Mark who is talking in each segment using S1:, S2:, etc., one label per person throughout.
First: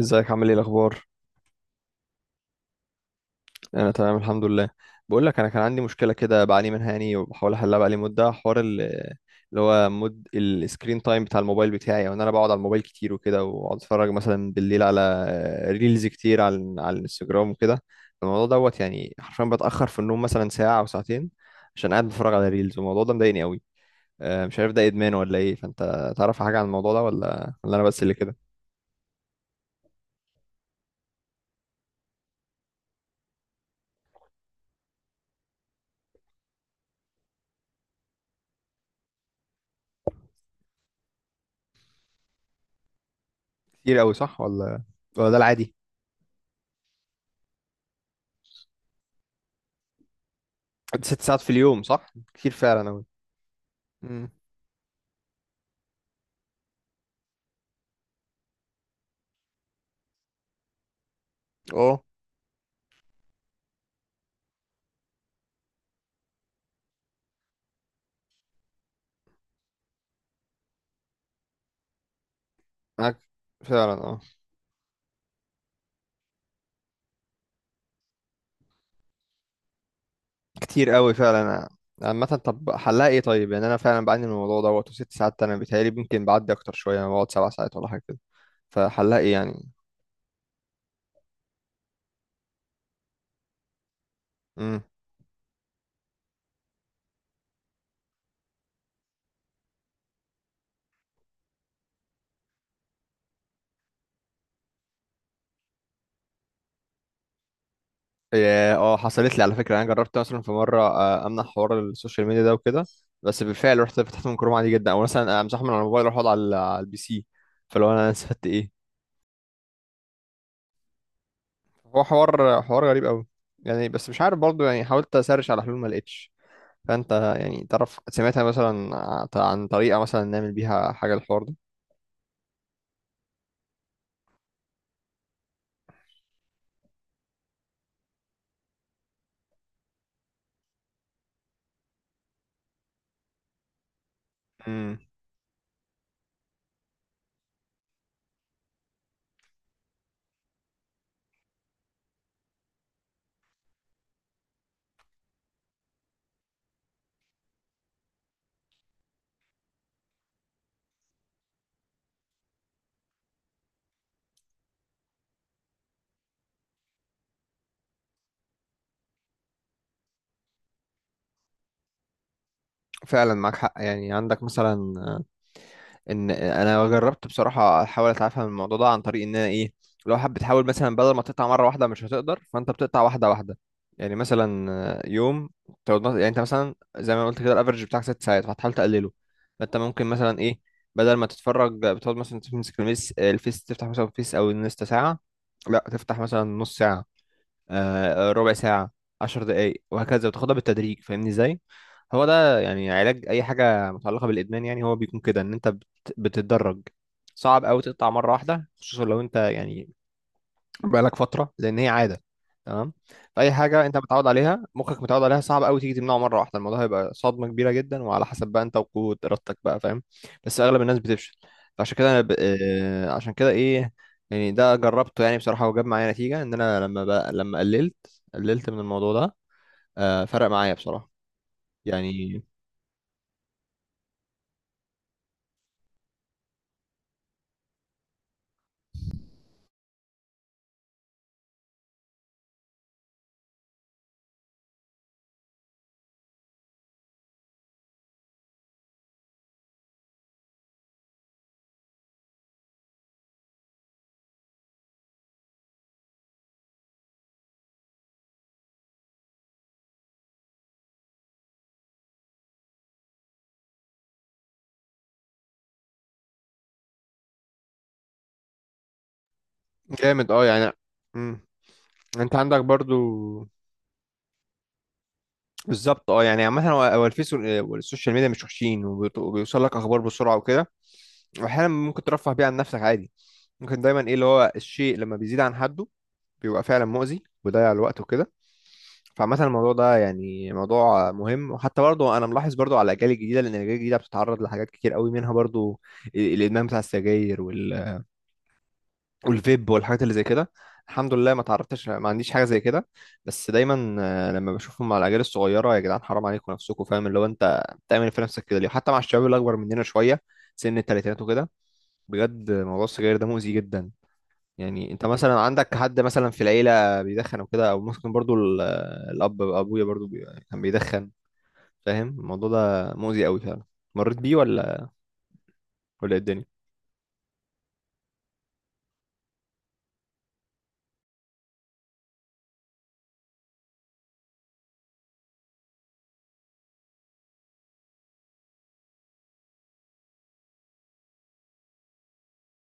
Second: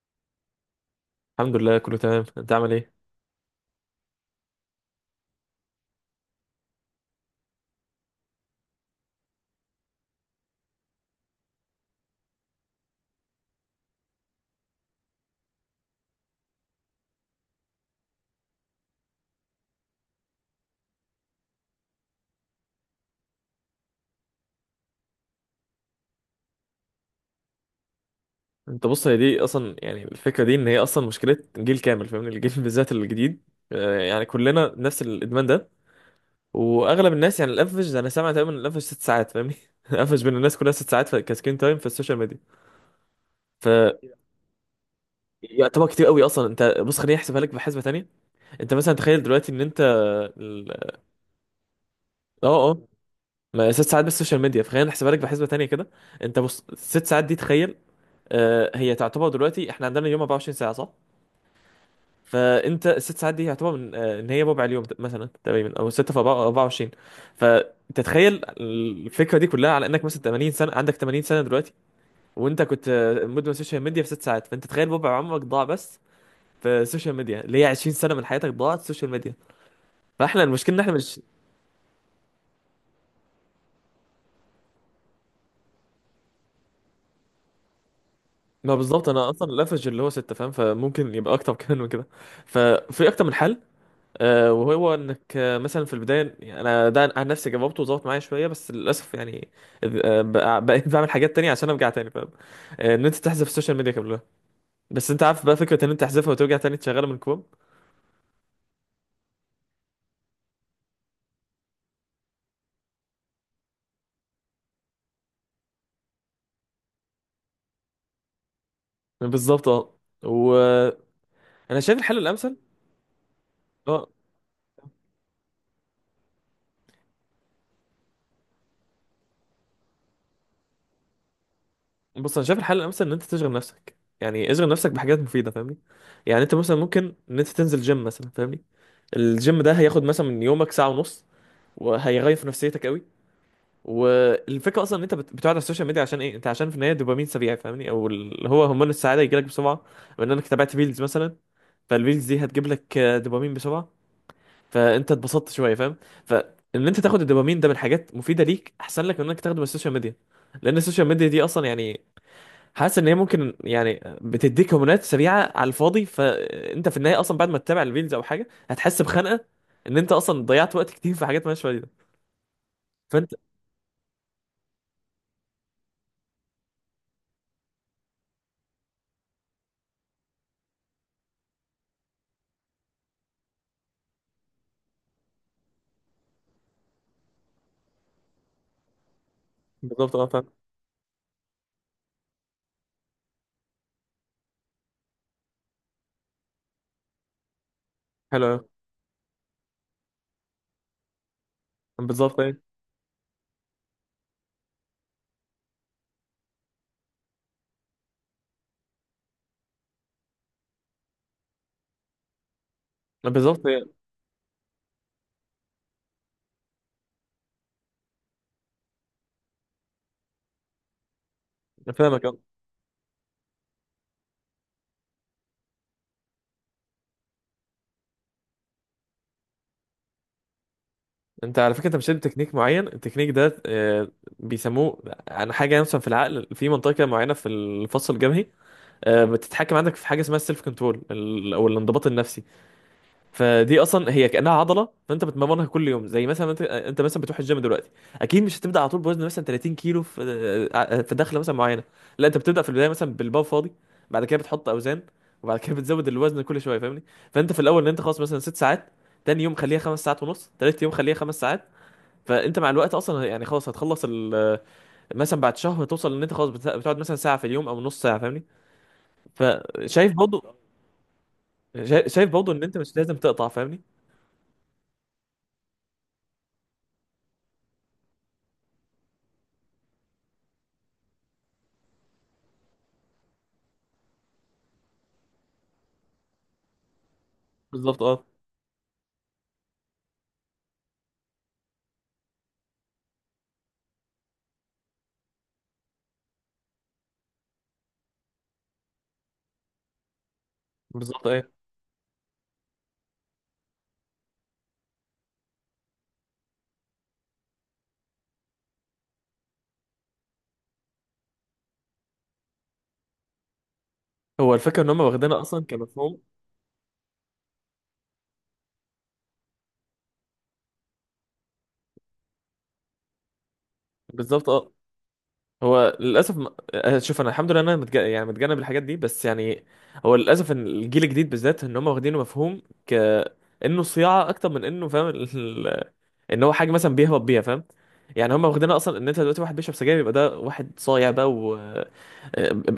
S1: ازيك، عامل ايه الاخبار؟
S2: الحمد لله كله تمام، انت عامل ايه؟
S1: انا تمام الحمد لله. بقول لك انا كان عندي مشكله كده بعاني منها، يعني وبحاول احلها بقالي مده، حوار اللي هو مد السكرين تايم بتاع الموبايل بتاعي، او ان انا بقعد على الموبايل كتير وكده، واقعد اتفرج مثلا بالليل على ريلز كتير، على الانستجرام وكده. الموضوع دوت، يعني حرفيا بتاخر في النوم مثلا ساعه او ساعتين، عشان قاعد بتفرج على ريلز، والموضوع ده مضايقني قوي. مش عارف ده ادمان ولا ايه، فانت تعرف حاجه عن الموضوع ده، ولا انا بس اللي كده؟
S2: انت بص، هي دي اصلا يعني الفكره دي، ان هي اصلا مشكله جيل كامل فاهمني الجيل بالذات الجديد. يعني كلنا نفس الادمان ده. واغلب الناس يعني الافج، انا سامع تقريبا الافج ست ساعات فاهمني الافج بين الناس كلها ست ساعات كسكرين تايم في السوشيال ميديا. ف
S1: كتير قوي، صح ولا ده العادي؟
S2: يعتبر كتير قوي اصلا. انت بص، خليني احسبها لك بحسبه تانية. انت مثلا تخيل دلوقتي ان انت ال-
S1: 6 ساعات في اليوم، صح؟ كتير
S2: اه، اه.
S1: فعلا أوي.
S2: ما ست ساعات بس
S1: امم.
S2: السوشيال ميديا، فخلينا نحسبها لك بحسبه تانية كده. انت بص، ست ساعات دي تخيل. هي تعتبر دلوقتي احنا عندنا اليوم 24 ساعه، صح؟
S1: اه،
S2: فانت الست ساعات دي يعتبر من ان هي ربع اليوم مثلا تقريبا، او 6 في 24. فتتخيل الفكره دي كلها على انك مثلا 80 سنه، عندك 80 سنه دلوقتي. وانت كنت
S1: معاك
S2: مدمن سوشيال
S1: فعلا.
S2: ميديا في
S1: اه،
S2: 6 ساعات، فانت تخيل ربع عمرك ضاع بس في السوشيال ميديا، اللي هي 20 سنه من حياتك ضاعت سوشيال ميديا. فاحنا المشكله ان احنا
S1: كتير أوي
S2: مش...
S1: فعلا. عامة طب حلها ايه طيب؟ يعني انا فعلا بعاني من الموضوع دوت، و6 ساعات انا بيتهيألي ممكن بعدي اكتر شوية، انا بقعد 7 ساعات ولا حاجة كده.
S2: ما بالظبط،
S1: فحلها
S2: انا
S1: ايه
S2: اصلا
S1: يعني؟
S2: الافرج اللي هو 6 فاهم، فممكن يبقى اكتر كمان من كده. ففي اكتر من حل.
S1: امم.
S2: وهو انك مثلا في البدايه، يعني انا ده عن نفسي جاوبته وظبط معايا شويه بس للاسف يعني. بقيت بعمل حاجات تانية عشان ارجع تاني فاهم. ان انت تحذف السوشيال ميديا كلها، بس انت عارف بقى فكره ان انت تحذفها وترجع تاني تشغلها من كوم.
S1: إيه، اه حصلت لي على فكرة، انا جربت مثلا في مرة امنع حوار السوشيال ميديا ده وكده. بس بالفعل رحت فتحت من كروم عادي جدا، او مثلا امسحه من على الموبايل واروح اقعد على البي سي. فلو انا استفدت ايه؟
S2: بالظبط، اه. وانا شايف
S1: هو
S2: الحل الامثل،
S1: حوار غريب أوي. يعني
S2: اه.
S1: بس مش عارف برضه، يعني حاولت اسرش على حلول ما لقيتش. فانت يعني تعرف، سمعتها مثلا عن طريقة مثلا نعمل بيها حاجة الحوار ده؟
S2: بص، انا شايف الحل الامثل، ان انت تشغل نفسك، يعني اشغل نفسك بحاجات مفيده فاهمني. يعني انت مثلا ممكن ان انت تنزل جيم مثلا، فاهمني؟ الجيم ده هياخد مثلا من يومك ساعه ونص، وهيغير في نفسيتك قوي. والفكره اصلا
S1: امم.
S2: ان انت بتقعد على السوشيال ميديا، عشان ايه؟ انت عشان في النهايه دوبامين سريع فاهمني، او اللي هو هرمون السعاده يجيلك بسرعه من انك تابعت ريلز مثلا. فالريلز دي هتجيب لك دوبامين بسرعه، فانت اتبسطت شويه فاهم. فان انت تاخد الدوبامين ده من حاجات مفيده ليك احسن لك من انك تاخده من السوشيال ميديا، لان السوشيال ميديا دي اصلا يعني حاسس ان هي ممكن يعني بتديك هرمونات سريعه على الفاضي، فانت في النهايه اصلا بعد ما تتابع الريلز او حاجه هتحس بخنقه، ان انت اصلا ضيعت وقت كتير في حاجات مالهاش فايده. فانت...
S1: فعلا معاك حق. يعني عندك مثلا ان انا جربت بصراحة احاول اتعافى من الموضوع ده عن طريق ان انا ايه؟ لو حابب بتحاول مثلا بدل ما تقطع مرة واحدة، مش هتقدر، فانت بتقطع واحدة واحدة. يعني مثلا يوم تقعد يعني انت مثلا زي ما قلت كده، الافرج بتاعك 6 ساعات، فهتحاول تقلله. فانت ممكن
S2: بالظبط اه،
S1: مثلا
S2: فاهم.
S1: ايه، بدل ما تتفرج بتقعد مثلا تمسك الميس الفيس، تفتح مثلا فيس او الانستا ساعة، لا تفتح مثلا نص ساعة،
S2: حلو
S1: ربع
S2: أوي.
S1: ساعة، 10 دقايق، وهكذا، وتاخدها بالتدريج فاهمني ازاي؟ هو
S2: بالظبط.
S1: ده يعني علاج أي حاجة متعلقة بالإدمان، يعني هو بيكون كده إن أنت بتتدرج. صعب أوي تقطع مرة واحدة، خصوصا لو أنت يعني بقالك فتره، لان هي عاده. تمام. فاي
S2: بالظبط يعني.
S1: حاجه انت متعود عليها، مخك متعود عليها، صعب قوي تيجي تمنعه مره واحده، الموضوع هيبقى صدمه كبيره جدا، وعلى حسب بقى انت وقوه ارادتك بقى فاهم. بس اغلب الناس بتفشل.
S2: أنا
S1: فعشان كده انا
S2: فاهمك،
S1: ب...
S2: أه.
S1: آه، عشان كده ايه، يعني ده جربته يعني بصراحه، وجاب معايا نتيجه، ان انا لما قللت من الموضوع ده، فرق معايا بصراحه.
S2: انت على فكره انت مش لازم
S1: يعني
S2: تكنيك معين، التكنيك ده بيسموه عن حاجه مثلا في العقل، في منطقه كده معينه في الفص الجبهي. بتتحكم عندك في حاجه اسمها السيلف كنترول، او الانضباط النفسي. فدي اصلا هي كانها عضله، فانت بتمرنها كل يوم، زي مثلا انت مثلا بتروح الجيم دلوقتي. اكيد مش هتبدا على طول بوزن مثلا 30 كيلو في دخله مثلا معينه. لا، انت بتبدا في البدايه مثلا بالبار فاضي، بعد كده بتحط اوزان، وبعد كده بتزود الوزن كل شويه فاهمني. فانت في الاول، ان انت خلاص مثلا ست ساعات، تاني يوم خليها خمس ساعات ونص، تالت يوم خليها خمس ساعات. فانت مع الوقت اصلا يعني خلاص هتخلص مثلا بعد شهر توصل ان انت خلاص بتقعد مثلا ساعه في اليوم او نص ساعه فاهمني. فشايف
S1: جامد اه
S2: برضه،
S1: يعني. مم.
S2: شايف
S1: انت
S2: برضه
S1: عندك
S2: ان انت
S1: برضو.
S2: مش لازم تقطع فاهمني.
S1: بالظبط اه، يعني عامه هو الفيس والسوشيال ميديا مش وحشين، وبيوصل لك اخبار بسرعه وكده، واحيانا ممكن ترفه بيه عن نفسك عادي. ممكن دايما ايه، اللي هو الشيء لما بيزيد عن حده بيبقى فعلا مؤذي، ويضيع الوقت
S2: بالظبط، اه.
S1: وكده. فعامة الموضوع ده يعني موضوع مهم، وحتى برضه انا ملاحظ برضه على الاجيال الجديده، لان الاجيال الجديده بتتعرض لحاجات كتير قوي، منها برضه الادمان بتاع السجاير والفيب والحاجات اللي زي كده. الحمد
S2: بالظبط.
S1: لله ما تعرضتش، ما عنديش حاجه زي كده. بس دايما لما بشوفهم مع الاجيال الصغيره، يا جدعان حرام عليكم نفسكم فاهم، اللي هو انت بتعمل إيه في نفسك كده ليه، حتى مع الشباب اللي اكبر مننا شويه، سن الثلاثينات وكده. بجد موضوع السجاير ده مؤذي جدا.
S2: هو الفكره ان
S1: يعني
S2: هم
S1: انت مثلا
S2: واخدينها اصلا
S1: عندك حد
S2: كمفهوم.
S1: مثلا في العيله بيدخن او كده، او ممكن برضو الاب ابويا برضو كان بيدخن فاهم. الموضوع ده مؤذي قوي فعلا. مريت بيه
S2: بالظبط، اه.
S1: ولا
S2: هو
S1: ولا إيه
S2: للاسف
S1: الدنيا؟
S2: شوف، انا الحمد لله انا يعني متجنب الحاجات دي بس يعني هو للاسف ان الجيل الجديد بالذات ان هم واخدينه مفهوم انه صياعه اكتر من انه فاهم ان هو حاجه مثلا بيهبط بيها فاهم. يعني هم واخدينها اصلا ان انت دلوقتي واحد بيشرب سجاير يبقى ده واحد صايع بقى، و آه،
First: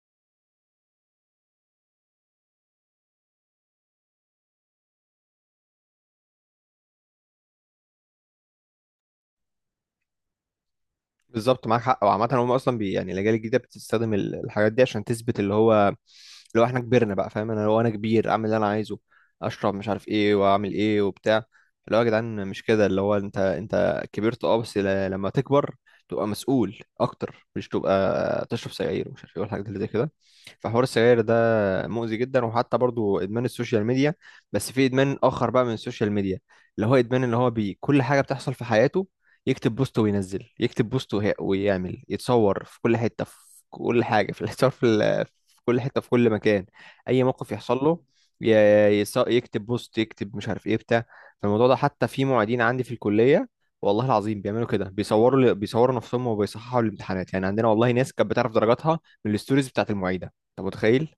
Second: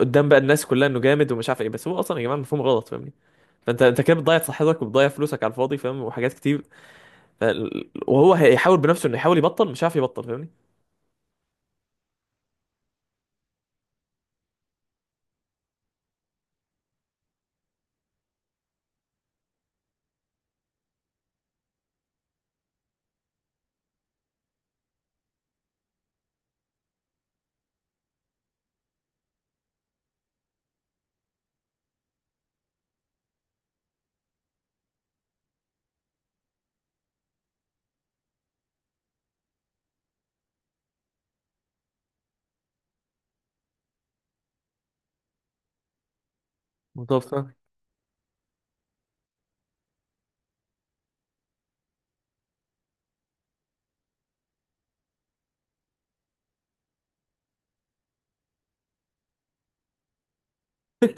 S2: قدام بقى الناس كلها انه جامد ومش عارف ايه، بس هو اصلا يا جماعه مفهوم غلط فاهمني. فانت كده بتضيع صحتك وبتضيع فلوسك على الفاضي فاهم، وحاجات كتير. ف... وهو هيحاول بنفسه انه يحاول يبطل مش عارف يبطل فاهمني.
S1: بالظبط معاك حق. وعامة هم أصلا يعني الأجيال الجديدة بتستخدم الحاجات دي عشان تثبت اللي هو إحنا كبرنا بقى فاهم. أنا لو أنا كبير أعمل اللي أنا عايزه، أشرب مش عارف إيه، وأعمل إيه وبتاع. اللي هو يا جدعان مش كده، اللي هو أنت كبرت أه، بس لما تكبر تبقى مسؤول أكتر، مش تبقى تشرب سجاير ومش عارف إيه والحاجات اللي زي كده. فحوار السجاير ده مؤذي جدا، وحتى برضو ادمان السوشيال ميديا. بس في ادمان اخر بقى من السوشيال ميديا، اللي هو ادمان، اللي هو بي كل حاجه بتحصل في حياته. يكتب بوست، وينزل يكتب بوست، ويعمل يتصور في كل حته، في كل حاجه، في الصور، في كل حته، في كل مكان. اي
S2: متوفى.
S1: موقف يحصل له يكتب بوست، يكتب مش عارف ايه بتاع. فالموضوع ده حتى في معيدين عندي في الكليه، والله العظيم بيعملوا كده، بيصوروا نفسهم وبيصححوا الامتحانات، يعني عندنا والله ناس كانت بتعرف درجاتها من الستوريز بتاعت المعيده. انت متخيل؟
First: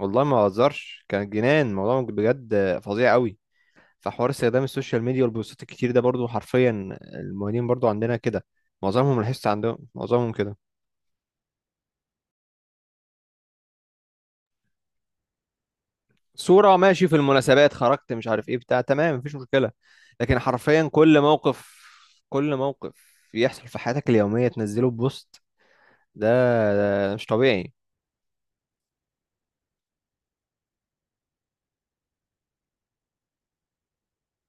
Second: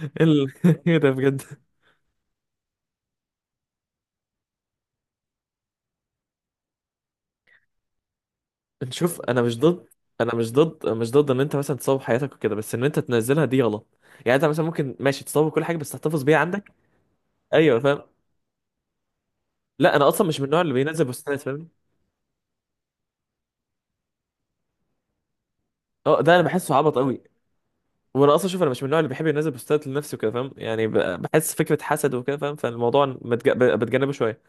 S1: والله ما
S2: ال... ايه
S1: بهزرش،
S2: ده
S1: كان
S2: بجد؟
S1: جنان، الموضوع بجد فظيع قوي. فحوار استخدام السوشيال ميديا والبوستات الكتير ده برضو حرفيا المهنيين برضو عندنا كده،
S2: نشوف،
S1: معظمهم
S2: انا
S1: لاحظت
S2: مش
S1: عندهم
S2: ضد.
S1: معظمهم
S2: انا مش
S1: كده.
S2: ضد مش ضد ان انت مثلا تصور حياتك وكده، بس ان انت تنزلها دي غلط. يعني انت مثلا ممكن ماشي تصور كل حاجه بس تحتفظ بيها عندك.
S1: صورة ماشي في المناسبات،
S2: ايوه، فاهم.
S1: خرجت مش عارف ايه بتاع، تمام مفيش مشكلة.
S2: لا، انا اصلا
S1: لكن
S2: مش من النوع اللي
S1: حرفيا
S2: بينزل
S1: كل
S2: بوستات فاهم.
S1: موقف كل موقف يحصل في حياتك اليومية تنزله بوست.
S2: اه،
S1: ده,
S2: ده انا بحسه عبط
S1: ده
S2: قوي.
S1: مش طبيعي.
S2: وانا اصلا شوف، انا مش من النوع اللي بيحب ينزل بوستات لنفسه كده فاهم، يعني بحس فكره حسد وكده فاهم، فالموضوع بتجنبه شويه.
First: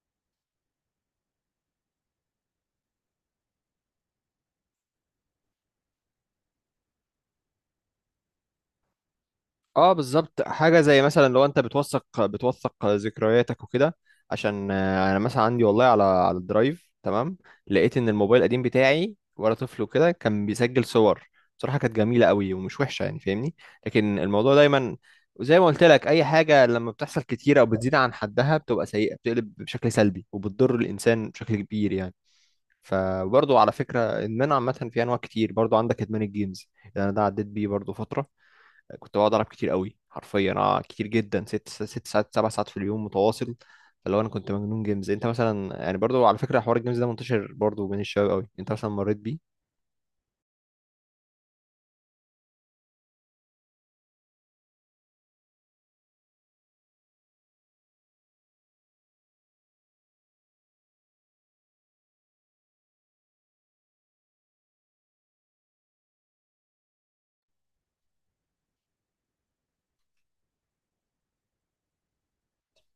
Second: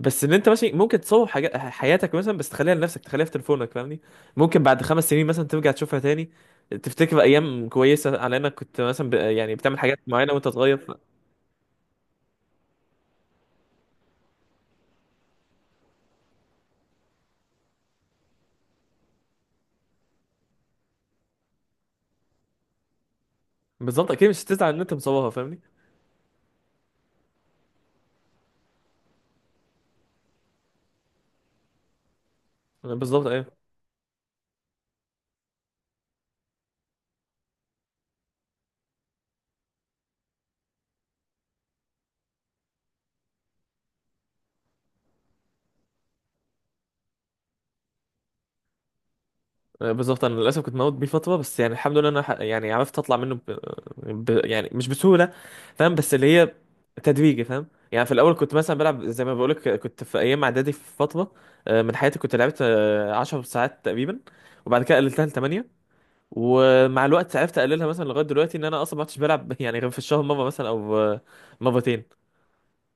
S2: بس ان انت ماشي ممكن تصور حاجات حياتك مثلا بس تخليها لنفسك، تخليها في تليفونك فاهمني. ممكن بعد خمس سنين مثلا ترجع تشوفها تاني، تفتكر ايام كويسه على انك كنت مثلا يعني بتعمل
S1: اه
S2: حاجات معينه
S1: بالظبط،
S2: وانت صغير
S1: حاجه زي مثلا لو انت بتوثق ذكرياتك وكده، عشان انا مثلا عندي والله على الدرايف تمام. لقيت ان الموبايل القديم بتاعي وانا طفل وكده كان بيسجل صور، بصراحه كانت جميله قوي ومش وحشه يعني فاهمني.
S2: بالظبط
S1: لكن
S2: اكيد مش
S1: الموضوع
S2: هتزعل ان انت
S1: دايما
S2: مصورها
S1: زي
S2: فاهمني.
S1: ما قلت لك، اي حاجه لما بتحصل كتير او بتزيد عن حدها بتبقى سيئه، بتقلب بشكل سلبي، وبتضر الانسان بشكل كبير يعني.
S2: بالظبط،
S1: فبرضه
S2: ايوه.
S1: على فكره، ادمان عامه في انواع كتير برضه، عندك ادمان الجيمز، يعني انا ده عديت بيه برضه فتره. كنت بقعد العب كتير قوي حرفيا، انا كتير جدا، ست ساعات، 7 ساعات في اليوم متواصل. فاللي هو انا كنت مجنون جيمز. انت مثلا يعني برضو على فكره حوار الجيمز ده منتشر برضو بين الشباب قوي، انت مثلا مريت بيه؟
S2: بالظبط انا للاسف كنت موجود بيه فتره بس يعني الحمد لله انا يعني عرفت اطلع منه يعني مش بسهوله فاهم، بس اللي هي تدريجي فاهم. يعني في الاول كنت مثلا بلعب، زي ما بقولك كنت في ايام اعدادي في فتره من حياتي، كنت لعبت 10 ساعات تقريبا، وبعد كده قللتها ل 8. ومع الوقت عرفت اقللها مثلا لغايه دلوقتي ان انا اصلا ما عدتش بلعب يعني، غير في الشهر مره مثلا او مرتين.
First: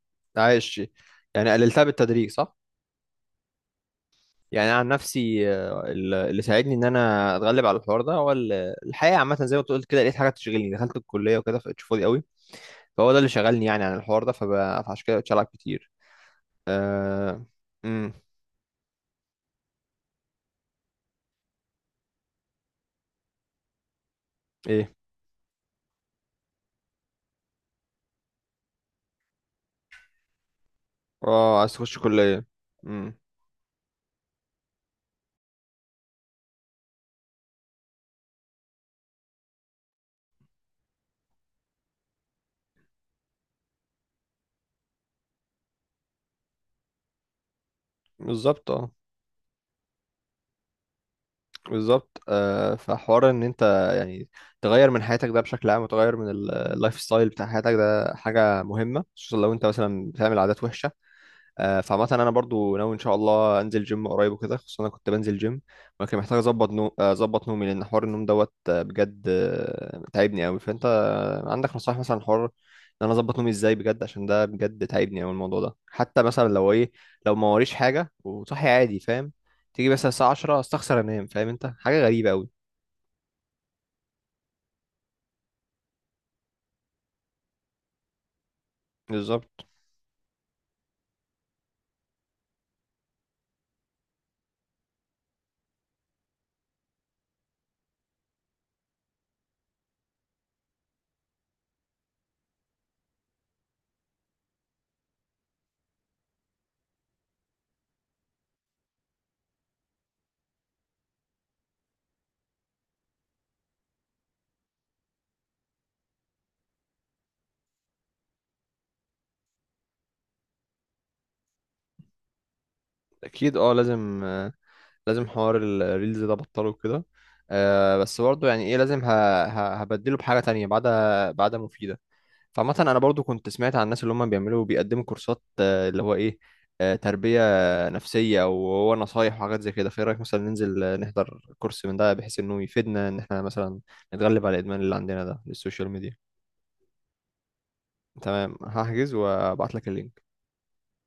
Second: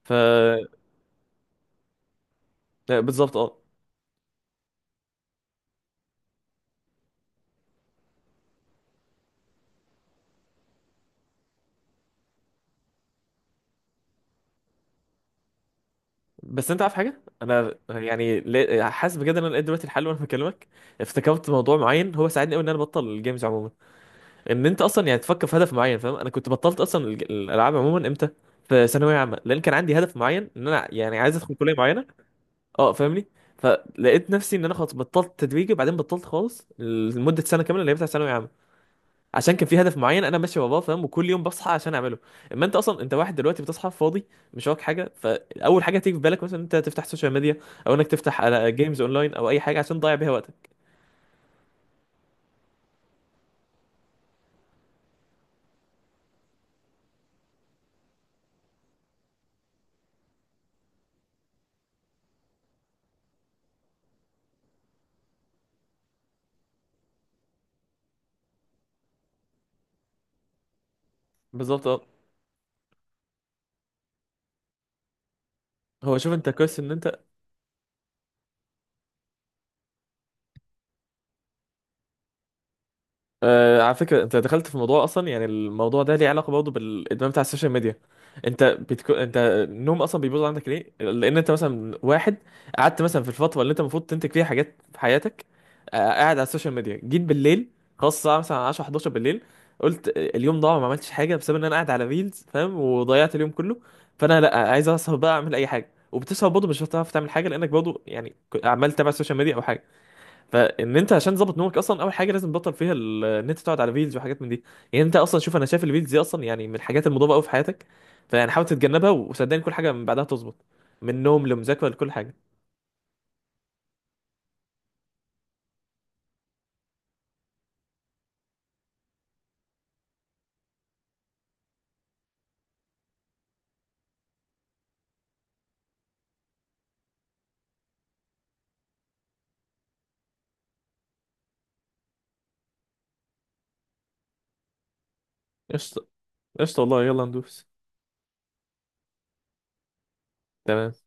S2: ف آه،
S1: عايش. يعني قللتها بالتدريج صح؟
S2: بالظبط، اه.
S1: يعني أنا عن نفسي اللي ساعدني ان انا اتغلب على الحوار ده هو الحقيقه عامه زي ما أنت قلت كده، لقيت حاجه تشغلني، دخلت الكليه وكده، فبقيت فاضي قوي، فهو ده اللي شغلني يعني عن الحوار ده، فعشان كده بقيت العب كتير.
S2: بس انت عارف حاجه،
S1: آه...
S2: انا
S1: امم.
S2: يعني حاسس بجد ان انا لقيت دلوقتي الحل وانا بكلمك. افتكرت موضوع معين هو ساعدني قوي ان انا ابطل الجيمز عموما، ان انت
S1: ايه،
S2: اصلا يعني تفكر في هدف معين فاهم. انا كنت بطلت اصلا الالعاب عموما، امتى؟ في ثانويه عامه، لان كان عندي هدف معين ان انا يعني عايز ادخل
S1: اه عايز
S2: كليه
S1: تخش
S2: معينه.
S1: كليه.
S2: اه،
S1: امم.
S2: فاهمني. فلقيت نفسي ان انا خلاص بطلت تدريجي، وبعدين بطلت خالص لمده سنه كامله اللي هي بتاع ثانويه عامه. عشان كان في هدف معين انا ماشي وراه فاهم، وكل يوم بصحى عشان اعمله. اما انت اصلا انت واحد دلوقتي بتصحى فاضي، مش وراك حاجه، فاول حاجه تيجي في بالك مثلا انت تفتح سوشيال ميديا، او انك تفتح
S1: بالظبط
S2: على
S1: اه.
S2: جيمز اونلاين، او اي حاجه عشان تضيع بيها وقتك.
S1: بالظبط فحوار ان انت يعني تغير من حياتك ده بشكل عام، وتغير من اللايف ستايل بتاع حياتك ده حاجه مهمه، خصوصا لو انت مثلا بتعمل عادات وحشه. فعامة انا برضو ناوي ان شاء الله انزل جيم قريب وكده، خصوصا انا كنت بنزل جيم، ولكن محتاج اظبط نو... آه، اظبط نومي، لان حوار النوم دوت بجد تعبني قوي. فانت عندك
S2: بالظبط،
S1: نصائح
S2: اه.
S1: مثلا حوار ان انا اظبط نومي ازاي بجد، عشان ده بجد تعبني قوي الموضوع ده.
S2: هو
S1: حتى
S2: شوف،
S1: مثلا
S2: انت
S1: لو
S2: كويس ان
S1: ايه،
S2: انت...
S1: لو ما وريش حاجة وصحي عادي فاهم، تيجي مثلا الساعة 10 استخسر انام فاهم، انت حاجة غريبة قوي.
S2: على فكرة انت دخلت في موضوع اصلا، يعني الموضوع ده ليه علاقة برضه بالادمان بتاع السوشيال ميديا. انت انت
S1: بالظبط
S2: النوم اصلا بيبوظ عندك ليه؟ لان انت مثلا واحد قعدت مثلا في الفترة اللي انت المفروض تنتج فيها حاجات في حياتك، قاعد على السوشيال ميديا، جيت بالليل خلاص الساعة مثلا 10، 11 بالليل. قلت اليوم ضاع ما عملتش حاجة بسبب ان انا قاعد على ريلز فاهم، وضيعت اليوم كله. فانا لا عايز اسهر بقى اعمل اي حاجة، وبتسهر برضه مش هتعرف تعمل حاجة لانك برضه يعني عمال تتابع السوشيال ميديا او حاجة. فان انت عشان تظبط نومك، اصلا اول حاجه لازم تبطل فيها ان انت تقعد على فيديوز وحاجات من دي. يعني انت اصلا شوف، انا شايف الفيديوز دي اصلا يعني من الحاجات المضاده قوي في حياتك، فيعني حاول تتجنبها، وصدقني كل حاجه من بعدها تظبط، من نوم لمذاكره لكل حاجه.
S1: اكيد اه، لازم حوار الريلز ده بطله كده. بس برضه يعني ايه، لازم هبدله بحاجة تانية بعد مفيدة. فعامة انا برضه كنت سمعت عن الناس اللي هم بيعملوا بيقدموا كورسات، اللي هو ايه، تربية نفسية او هو نصايح وحاجات زي كده. فايه رأيك مثلا ننزل نحضر كورس من ده، بحيث انه يفيدنا ان احنا مثلا نتغلب على الادمان اللي عندنا ده للسوشيال
S2: قشطه،
S1: ميديا؟
S2: قشطه والله، يلا ندوس.
S1: تمام هحجز وابعت لك اللينك.
S2: تمام.